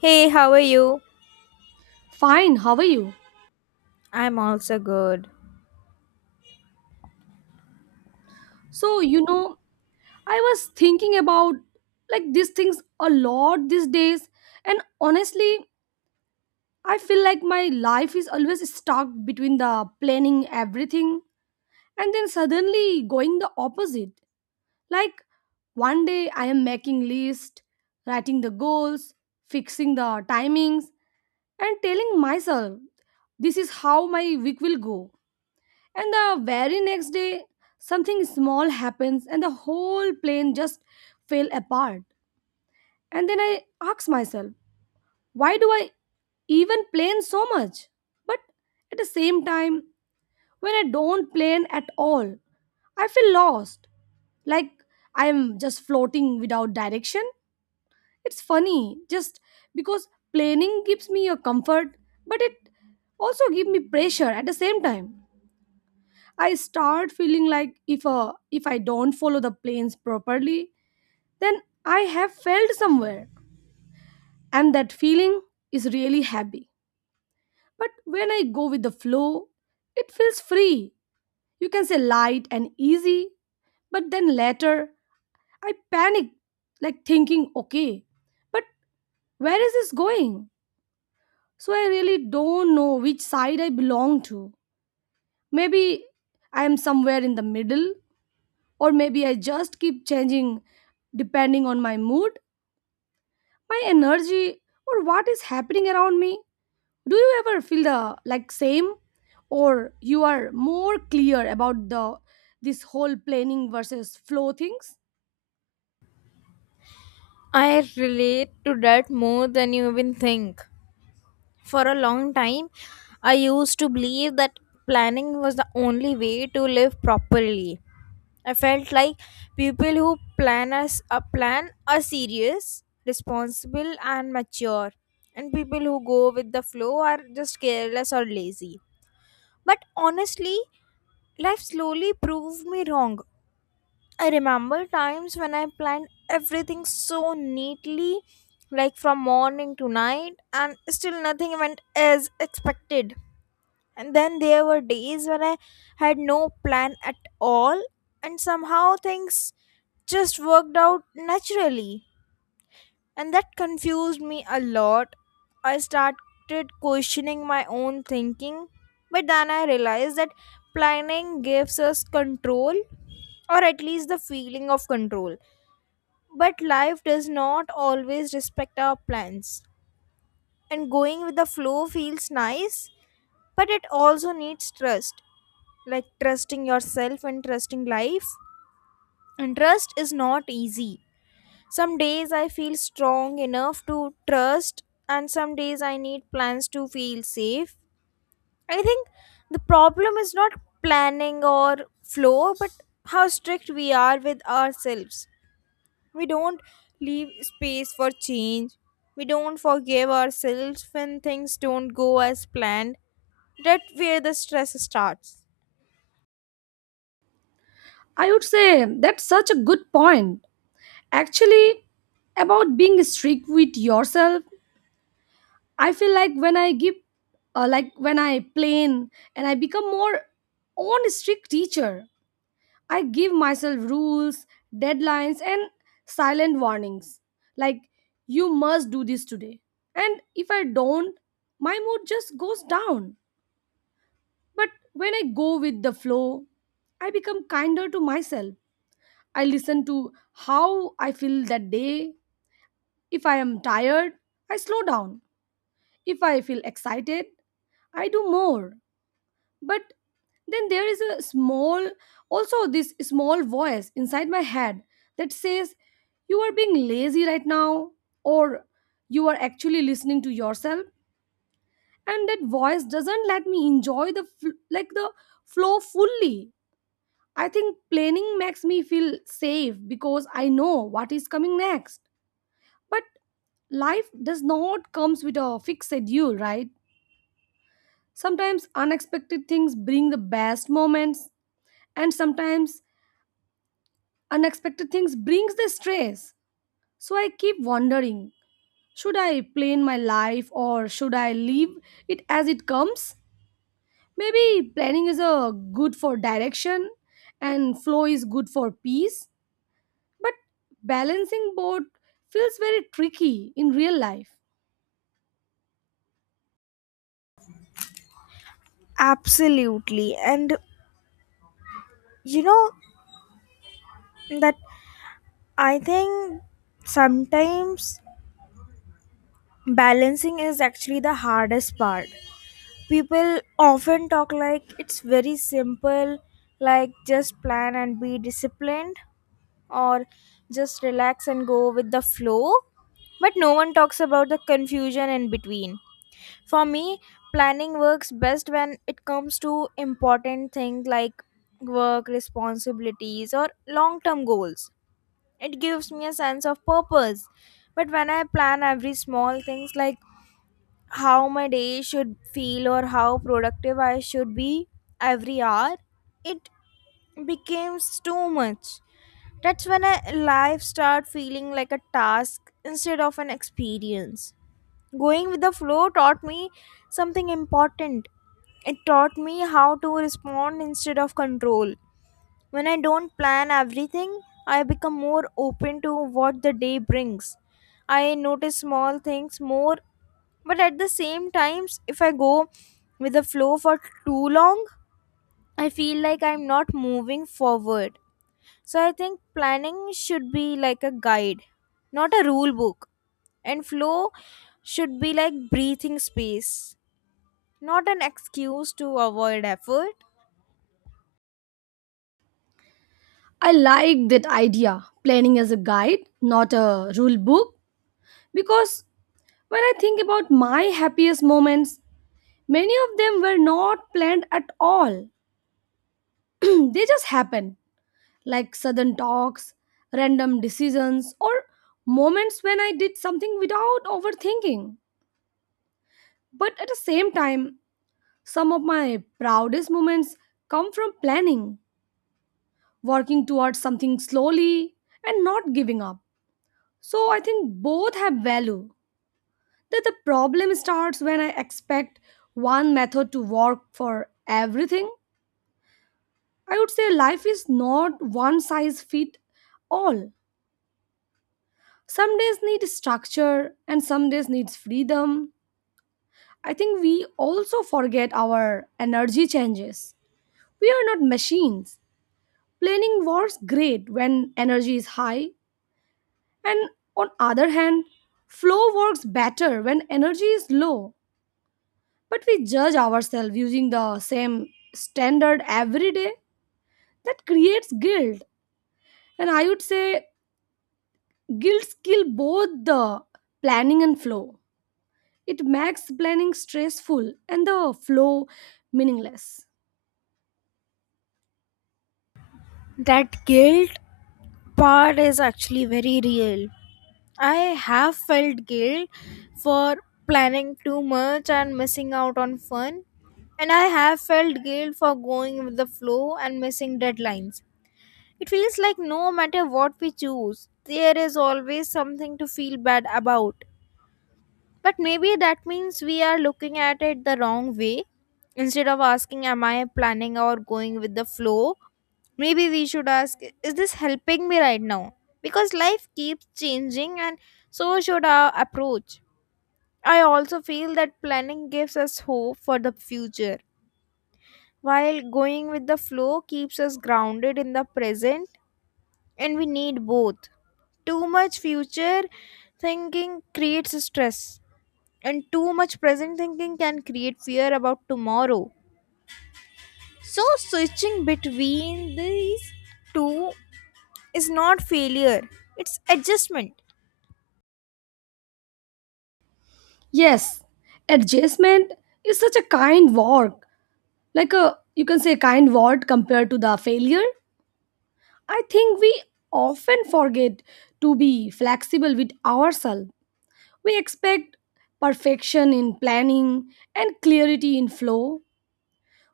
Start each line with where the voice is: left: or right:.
left: Hey, how are you?
right: Fine, how are you?
left: I'm also good.
right: So, you know, I was thinking about these things a lot these days, and honestly, I feel like my life is always stuck between the planning everything and then suddenly going the opposite. Like one day I am making list, writing the goals, fixing the timings, and telling myself this is how my week will go. And the very next day, something small happens and the whole plane just fell apart. And then I ask myself, why do I even plan so much? But at the same time, when I don't plan at all, I feel lost. Like I'm just floating without direction. It's funny, just because planning gives me a comfort, but it also gives me pressure at the same time. I start feeling like if I don't follow the planes properly, then I have failed somewhere. And that feeling is really happy. But when I go with the flow, it feels free. You can say light and easy. But then later, I panic, like thinking, okay, but where is this going? So I really don't know which side I belong to. Maybe I am somewhere in the middle, or maybe I just keep changing depending on my mood, my energy, or what is happening around me. Do you ever feel the same, or you are more clear about the this whole planning versus flow things?
left: I relate to that more than you even think. For a long time, I used to believe that planning was the only way to live properly. I felt like people who plan as a plan are serious, responsible and mature, and people who go with the flow are just careless or lazy. But honestly, life slowly proved me wrong. I remember times when I planned everything so neatly, like from morning to night, and still nothing went as expected. And then there were days when I had no plan at all, and somehow things just worked out naturally. And that confused me a lot. I started questioning my own thinking, but then I realized that planning gives us control, or at least the feeling of control. But life does not always respect our plans, and going with the flow feels nice, but it also needs trust like trusting yourself and trusting life. And trust is not easy. Some days I feel strong enough to trust, and some days I need plans to feel safe. I think the problem is not planning or flow, but how strict we are with ourselves. We don't leave space for change. We don't forgive ourselves when things don't go as planned. That's where the stress starts.
right: I would say that's such a good point. Actually, about being strict with yourself, I feel like when I give when I plan and I become more own strict teacher. I give myself rules, deadlines, and silent warnings. Like, you must do this today. And if I don't, my mood just goes down. But when I go with the flow, I become kinder to myself. I listen to how I feel that day. If I am tired, I slow down. If I feel excited, I do more. But then there is a small, also this small voice inside my head that says, you are being lazy right now, or you are actually listening to yourself. And that voice doesn't let me enjoy the flow fully. I think planning makes me feel safe because I know what is coming next. But life does not comes with a fixed schedule, right? Sometimes unexpected things bring the best moments, and sometimes unexpected things brings the stress. So I keep wondering, should I plan my life or should I leave it as it comes? Maybe planning is a good for direction and flow is good for peace, but balancing both feels very tricky in real life.
left: Absolutely. And you know that I think sometimes balancing is actually the hardest part. People often talk like it's very simple, like just plan and be disciplined, or just relax and go with the flow. But no one talks about the confusion in between. For me, planning works best when it comes to important things like work, responsibilities, or long term goals. It gives me a sense of purpose. But when I plan every small things like how my day should feel or how productive I should be every hour, it becomes too much. That's when a life start feeling like a task instead of an experience. Going with the flow taught me something important. It taught me how to respond instead of control. When I don't plan everything, I become more open to what the day brings. I notice small things more, but at the same times if I go with the flow for too long, I feel like I'm not moving forward. So I think planning should be like a guide, not a rule book, and flow should be like breathing space, not an excuse to avoid effort.
right: I like that idea, planning as a guide, not a rule book, because when I think about my happiest moments, many of them were not planned at all. They just happen, like sudden talks, random decisions, or moments when I did something without overthinking. But at the same time, some of my proudest moments come from planning, working towards something slowly, and not giving up. So I think both have value. That the problem starts when I expect one method to work for everything. I would say life is not one size fit all. Some days need structure and some days needs freedom. I think we also forget our energy changes. We are not machines. Planning works great when energy is high, and on other hand, flow works better when energy is low. But we judge ourselves using the same standard every day. That creates guilt, and I would say guilt kill both the planning and flow. It makes planning stressful and the flow meaningless.
left: That guilt part is actually very real. I have felt guilt for planning too much and missing out on fun, and I have felt guilt for going with the flow and missing deadlines. It feels like no matter what we choose, there is always something to feel bad about. But maybe that means we are looking at it the wrong way. Instead of asking, am I planning or going with the flow? Maybe we should ask, is this helping me right now? Because life keeps changing, and so should our approach. I also feel that planning gives us hope for the future, while going with the flow keeps us grounded in the present, and we need both. Too much future thinking creates stress, and too much present thinking can create fear about tomorrow. So, switching between these two is not failure, it's adjustment.
right: Yes, adjustment is such a kind word, like a you can say kind word compared to the failure. I think we often forget to be flexible with ourselves. We expect perfection in planning and clarity in flow,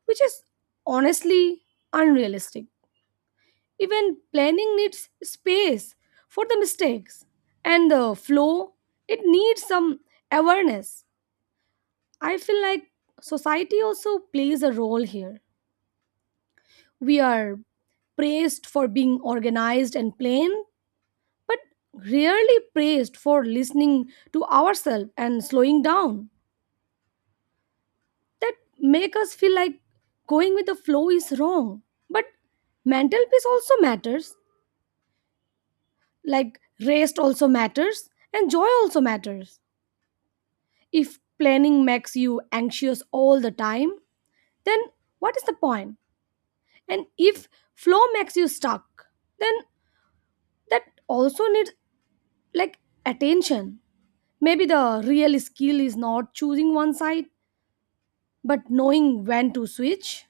right: which is honestly unrealistic. Even planning needs space for the mistakes and the flow. It needs some awareness. I feel like society also plays a role here. We are praised for being organized and plain, but rarely praised for listening to ourselves and slowing down. That make us feel like going with the flow is wrong. But mental peace also matters. Like rest also matters and joy also matters. If planning makes you anxious all the time, then what is the point? And if flow makes you stuck, then that also needs like attention. Maybe the real skill is not choosing one side, but knowing when to switch.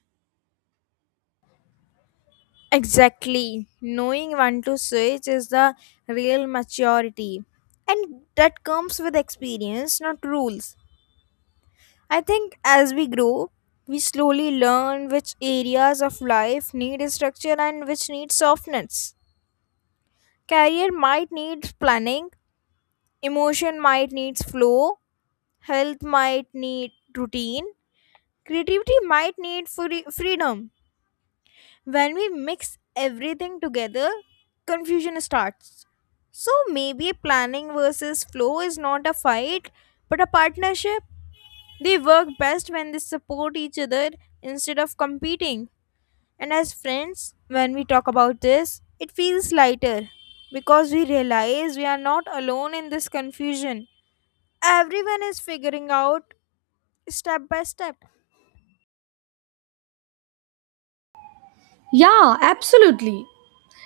left: Exactly. Knowing when to switch is the real maturity, and that comes with experience, not rules. I think as we grow, we slowly learn which areas of life need structure and which need softness. Career might need planning, emotion might need flow, health might need routine, creativity might need freedom. When we mix everything together, confusion starts. So maybe planning versus flow is not a fight, but a partnership. They work best when they support each other instead of competing. And as friends, when we talk about this, it feels lighter because we realize we are not alone in this confusion. Everyone is figuring out step by step.
right: Yeah, absolutely.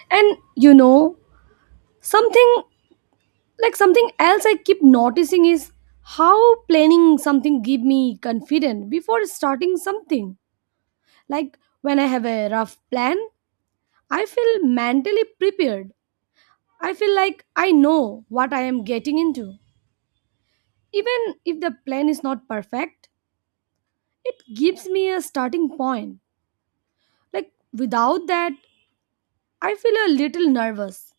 right: And you know, something something else I keep noticing is how planning something give me confident before starting something. Like when I have a rough plan, I feel mentally prepared. I feel like I know what I am getting into. Even if the plan is not perfect, it gives me a starting point. Like without that, I feel a little nervous.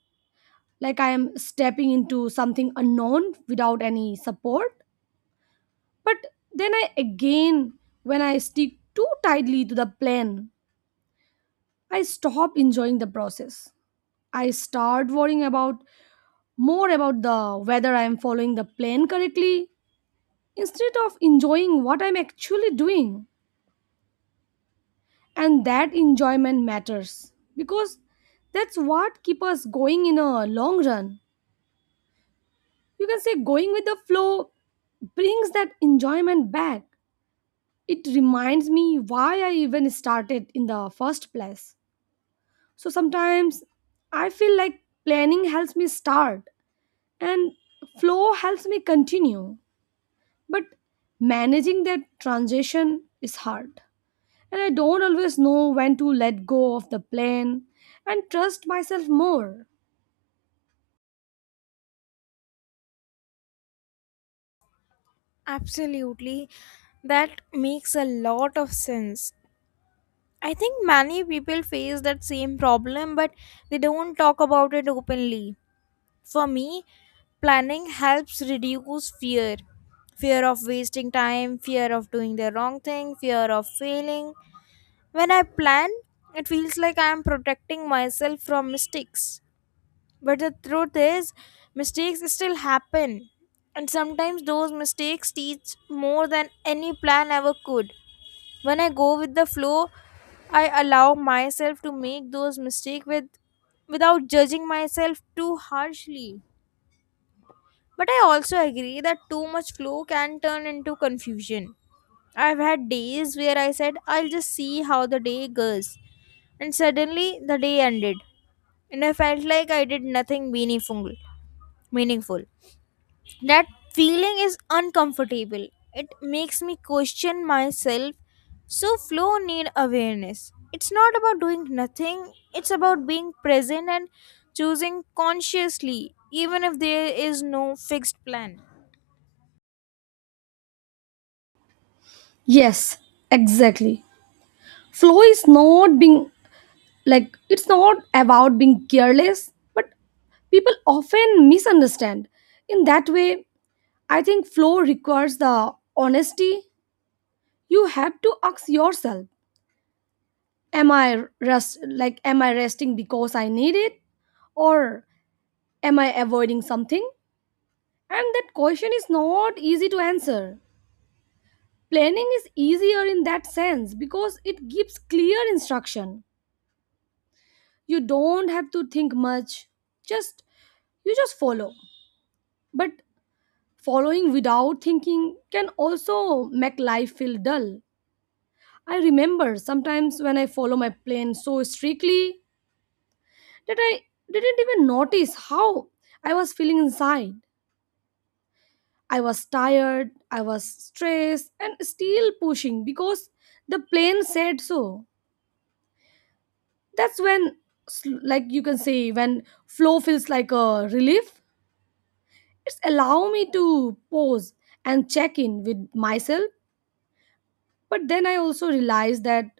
right: Like I am stepping into something unknown without any support. But then I again, when I stick too tightly to the plan, I stop enjoying the process. I start worrying about more about the whether I am following the plan correctly instead of enjoying what I'm actually doing. And that enjoyment matters because that's what keeps us going in a long run. You can say going with the flow brings that enjoyment back. It reminds me why I even started in the first place. So sometimes I feel like planning helps me start and flow helps me continue. But managing that transition is hard, and I don't always know when to let go of the plan and trust myself more.
left: Absolutely. That makes a lot of sense. I think many people face that same problem, but they don't talk about it openly. For me, planning helps reduce fear of wasting time, fear of doing the wrong thing, fear of failing. When I plan, it feels like I am protecting myself from mistakes. But the truth is, mistakes still happen. And sometimes those mistakes teach more than any plan ever could. When I go with the flow, I allow myself to make those mistakes without judging myself too harshly. But I also agree that too much flow can turn into confusion. I've had days where I said, I'll just see how the day goes. And suddenly the day ended. And I felt like I did nothing meaningful. Meaningful. That feeling is uncomfortable. It makes me question myself. So flow need awareness. It's not about doing nothing. It's about being present and choosing consciously even if there is no fixed plan.
right: Yes, exactly. Flow is not being it's not about being careless, but people often misunderstand. In that way, I think flow requires the honesty. You have to ask yourself, am I resting because I need it, or am I avoiding something? And that question is not easy to answer. Planning is easier in that sense because it gives clear instruction. You don't have to think much, just you just follow. But following without thinking can also make life feel dull. I remember sometimes when I follow my plan so strictly that I didn't even notice how I was feeling inside. I was tired, I was stressed and still pushing because the plan said so. That's when sl- like you can say when flow feels like a relief. It's allow me to pause and check in with myself. But then I also realize that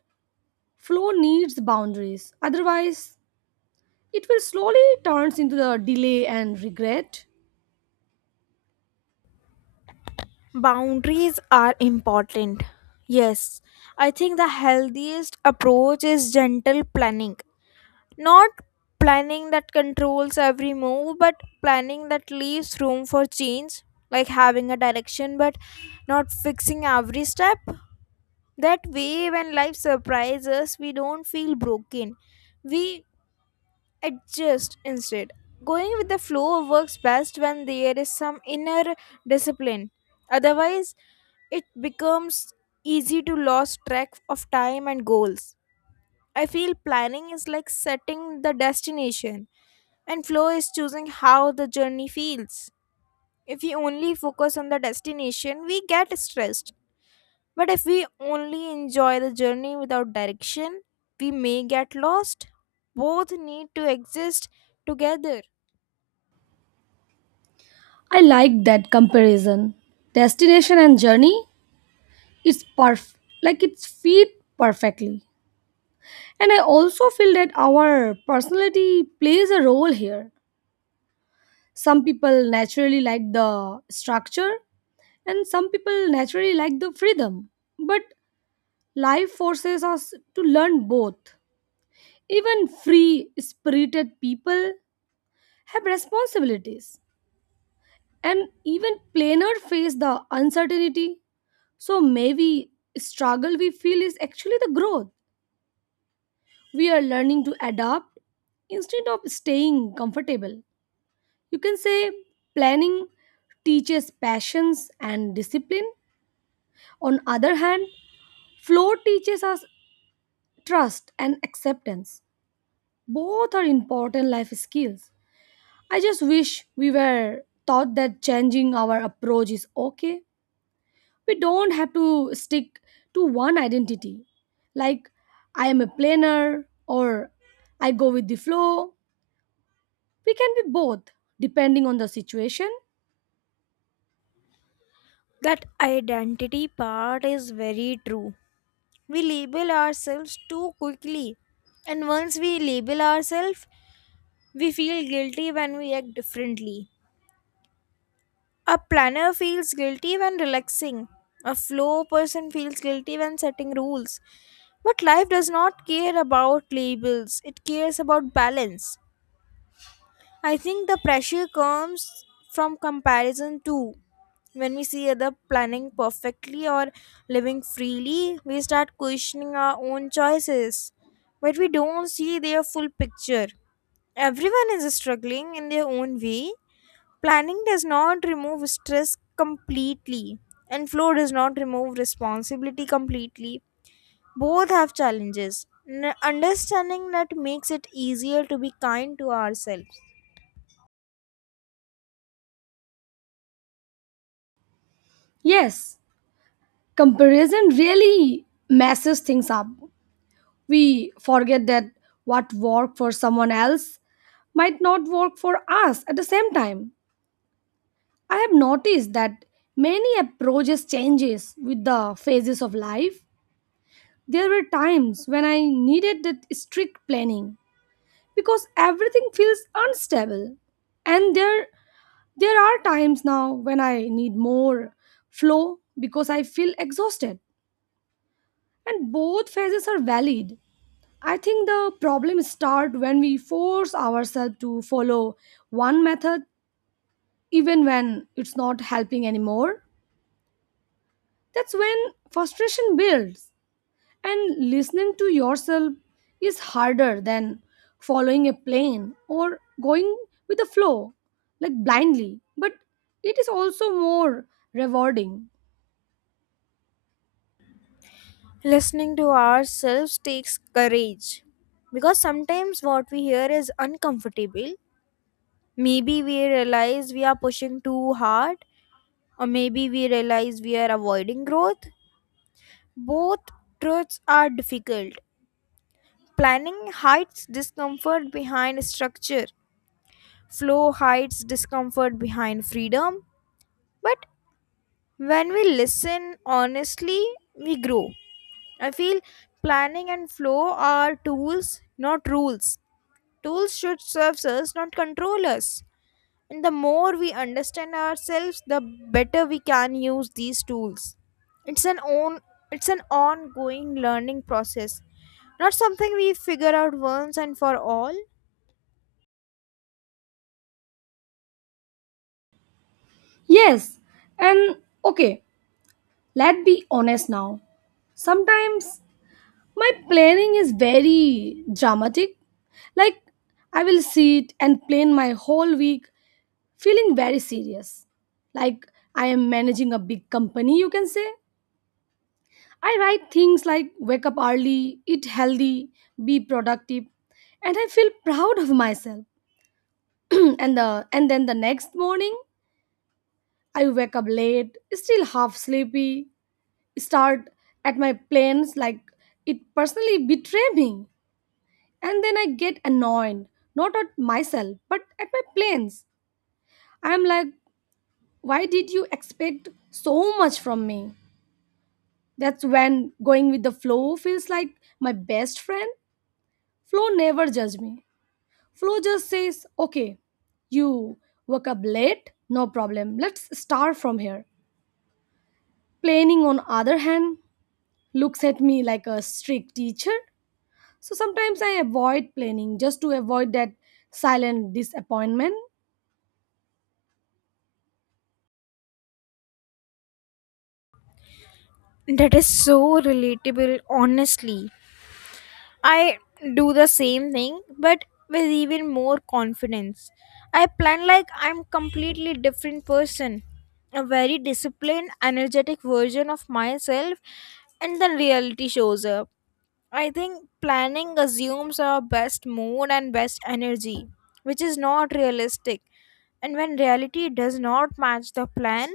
right: flow needs boundaries, otherwise it will slowly turns into the delay and regret.
left: Boundaries are important. Yes, I think the healthiest approach is gentle planning. Not planning that controls every move, but planning that leaves room for change, like having a direction but not fixing every step. That way, when life surprises us, we don't feel broken. We adjust instead. Going with the flow works best when there is some inner discipline. Otherwise, it becomes easy to lose track of time and goals. I feel planning is like setting the destination, and flow is choosing how the journey feels. If we only focus on the destination, we get stressed. But if we only enjoy the journey without direction, we may get lost. Both need to exist together.
right: I like that comparison, destination and journey, is perf like it's fit perfectly. And I also feel that our personality plays a role here. Some people naturally like the structure, and some people naturally like the freedom. But life forces us to learn both. Even free spirited people have responsibilities, and even plainer face the uncertainty. So maybe struggle we feel is actually the growth. We are learning to adapt instead of staying comfortable. You can say planning teaches patience and discipline. On other hand, flow teaches us trust and acceptance. Both are important life skills. I just wish we were taught that changing our approach is okay. We don't have to stick to one identity. Like I am a planner or I go with the flow. We can be both depending on the situation.
left: That identity part is very true. We label ourselves too quickly. And once we label ourselves, we feel guilty when we act differently. A planner feels guilty when relaxing. A flow person feels guilty when setting rules. But life does not care about labels, it cares about balance. I think the pressure comes from comparison too. When we see other planning perfectly or living freely, we start questioning our own choices. But we don't see their full picture. Everyone is struggling in their own way. Planning does not remove stress completely, and flow does not remove responsibility completely. Both have challenges. Understanding that makes it easier to be kind to ourselves.
right: Yes, comparison really messes things up. We forget that what worked for someone else might not work for us at the same time. I have noticed that many approaches changes with the phases of life. There were times when I needed that strict planning because everything feels unstable. And there are times now when I need more flow because I feel exhausted. And both phases are valid. I think the problem start when we force ourselves to follow one method even when it's not helping anymore. That's when frustration builds, and listening to yourself is harder than following a plan or going with the flow, like blindly. But it is also more rewarding.
left: Listening to ourselves takes courage because sometimes what we hear is uncomfortable. Maybe we realize we are pushing too hard, or maybe we realize we are avoiding growth. Both truths are difficult. Planning hides discomfort behind structure, flow hides discomfort behind freedom. But when we listen honestly, we grow. I feel planning and flow are tools, not rules. Tools should serve us, not control us. And the more we understand ourselves, the better we can use these tools. It's an own it's an ongoing learning process, not something we figure out once and for all.
right: Yes, and okay, let's be honest now. Sometimes my planning is very dramatic. Like, I will sit and plan my whole week feeling very serious. Like I am managing a big company, you can say. I write things like wake up early, eat healthy, be productive, and I feel proud of myself. And then the next morning, I wake up late, still half sleepy, start at my plans like it personally betray me. And then I get annoyed, not at myself, but at my plans. I'm like, why did you expect so much from me? That's when going with the flow feels like my best friend. Flow never judge me. Flow just says, okay, you woke up late, no problem. Let's start from here. Planning on other hand looks at me like a strict teacher. So sometimes I avoid planning just to avoid that silent disappointment.
left: That is so relatable, honestly. I do the same thing, but with even more confidence. I plan like I'm completely different person, a very disciplined, energetic version of myself, and the reality shows up. I think planning assumes our best mood and best energy, which is not realistic. And when reality does not match the plan,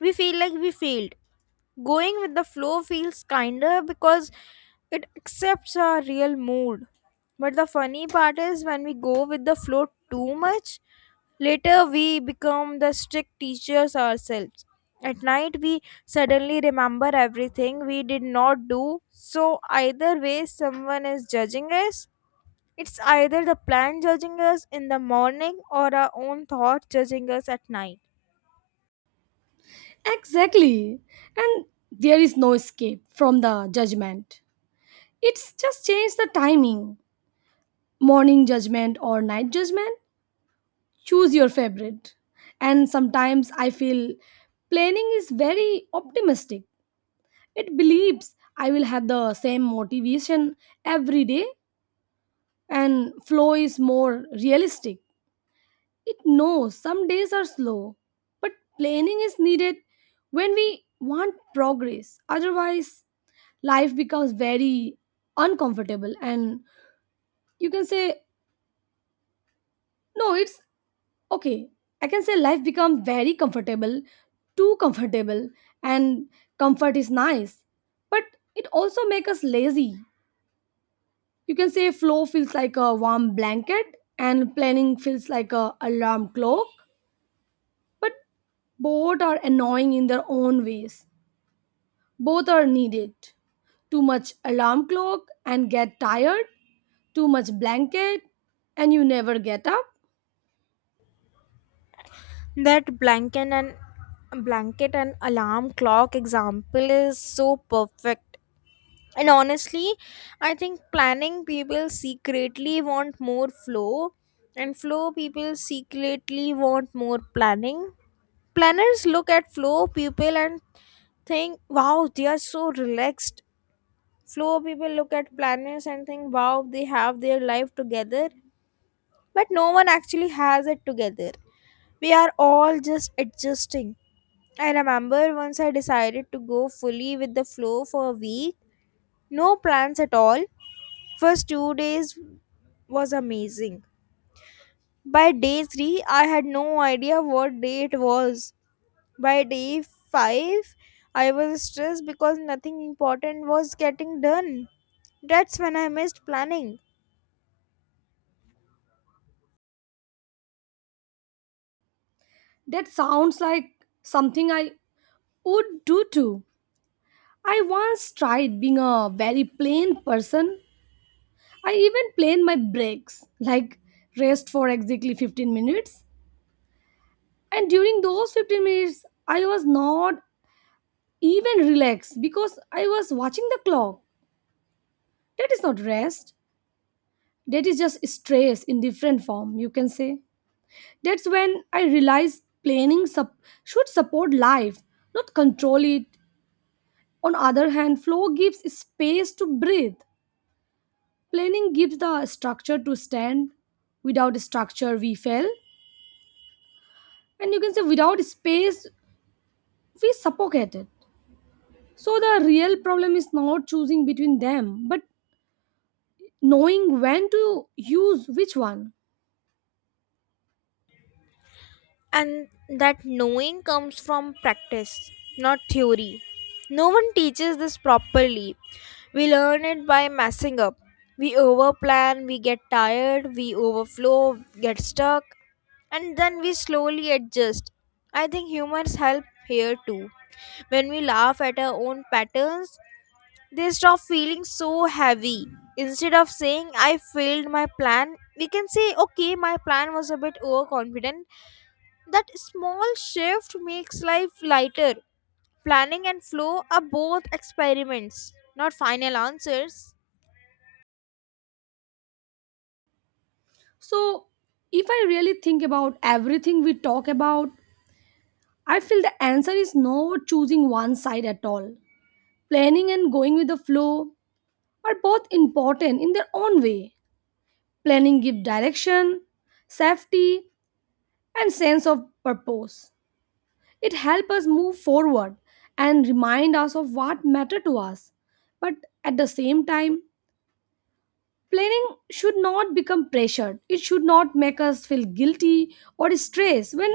left: we feel like we failed. Going with the flow feels kinder because it accepts our real mood. But the funny part is when we go with the flow too much, later, we become the strict teachers ourselves. At night, we suddenly remember everything we did not do. So, either way, someone is judging us. It's either the plan judging us in the morning or our own thoughts judging us at night.
right: Exactly. And there is no escape from the judgment. It's just change the timing. Morning judgment or night judgment, choose your favorite. And sometimes I feel planning is very optimistic. It believes I will have the same motivation every day, and flow is more realistic. It knows some days are slow. But planning is needed when we want progress, otherwise life becomes very uncomfortable. And you can say, no, it's okay, I can say life become very comfortable, too comfortable. And comfort is nice, but it also make us lazy. You can say flow feels like a warm blanket and planning feels like a alarm clock. But both are annoying in their own ways. Both are needed. Too much alarm clock and get tired, too much blanket and you never get up.
left: That blanket and alarm clock example is so perfect. And honestly, I think planning people secretly want more flow, and flow people secretly want more planning. Planners look at flow people and think, wow, they are so relaxed. Flow people look at planners and think, wow, they have their life together. But no one actually has it together, we are all just adjusting. I remember once I decided to go fully with the flow for a week, no plans at all. First 2 days was amazing. By day 3, I had no idea what day it was. By day 5, I was stressed because nothing important was getting done. That's when I missed planning.
right: That sounds like something I would do too. I once tried being a very plain person. I even planned my breaks, like rest for exactly 15 minutes. And during those 15 minutes, I was not even relaxed because I was watching the clock. That is not rest. That is just stress in different form, you can say. That's when I realized should support life, not control it. On other hand, flow gives space to breathe. Planning gives the structure to stand. Without structure, we fail. And you can say, without space, we suffocate it. So, the real problem is not choosing between them, but knowing when to use which one.
left: And that knowing comes from practice, not theory. No one teaches this properly. We learn it by messing up. We overplan, we get tired, we overflow, get stuck, and then we slowly adjust. I think humors help here too. When we laugh at our own patterns, they stop feeling so heavy. Instead of saying, I failed my plan, we can say, okay, my plan was a bit overconfident. That small shift makes life lighter. Planning and flow are both experiments, not final answers.
right: So, if I really think about everything we talk about, I feel the answer is not choosing one side at all. Planning and going with the flow are both important in their own way. Planning gives direction, safety, and sense of purpose. It helps us move forward and remind us of what matters to us. But at the same time, planning should not become pressured. It should not make us feel guilty or stressed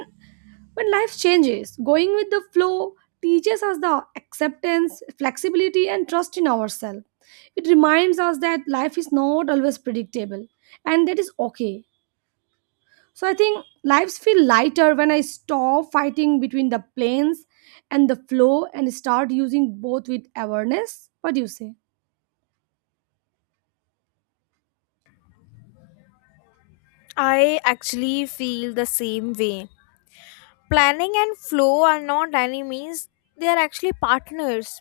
right: when life changes. Going with the flow teaches us the acceptance, flexibility and trust in ourselves. It reminds us that life is not always predictable and that is okay. So I think lives feel lighter when I stop fighting between the planes and the flow and start using both with awareness. What do you say?
left: I actually feel the same way. Planning and flow are not enemies, they are actually partners.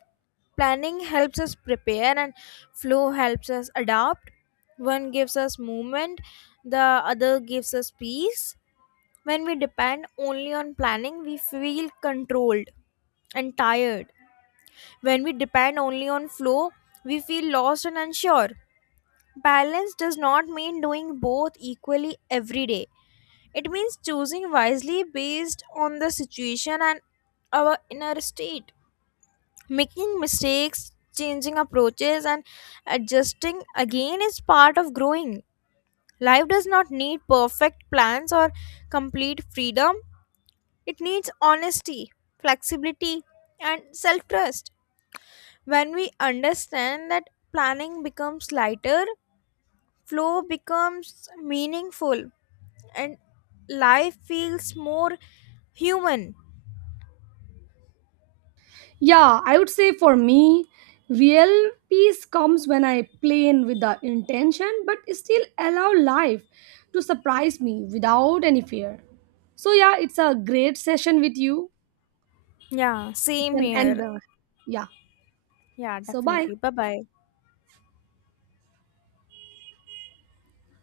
left: Planning helps us prepare, and flow helps us adapt. One gives us movement, the other gives us peace. When we depend only on planning, we feel controlled and tired. When we depend only on flow, we feel lost and unsure. Balance does not mean doing both equally every day. It means choosing wisely based on the situation and our inner state. Making mistakes, changing approaches, and adjusting again is part of growing. Life does not need perfect plans or complete freedom, it needs honesty, flexibility, and self trust. When we understand that, planning becomes lighter, flow becomes meaningful, and life feels more human.
right: Yeah, I would say for me, real peace comes when I play in with the intention but still allow life to surprise me without any fear. So yeah, it's a great session with you.
left: Yeah,
right: You
left: same
right: can end
left: here.
right: the yeah.
left: Yeah,
right: So bye.
left: definitely. Bye bye.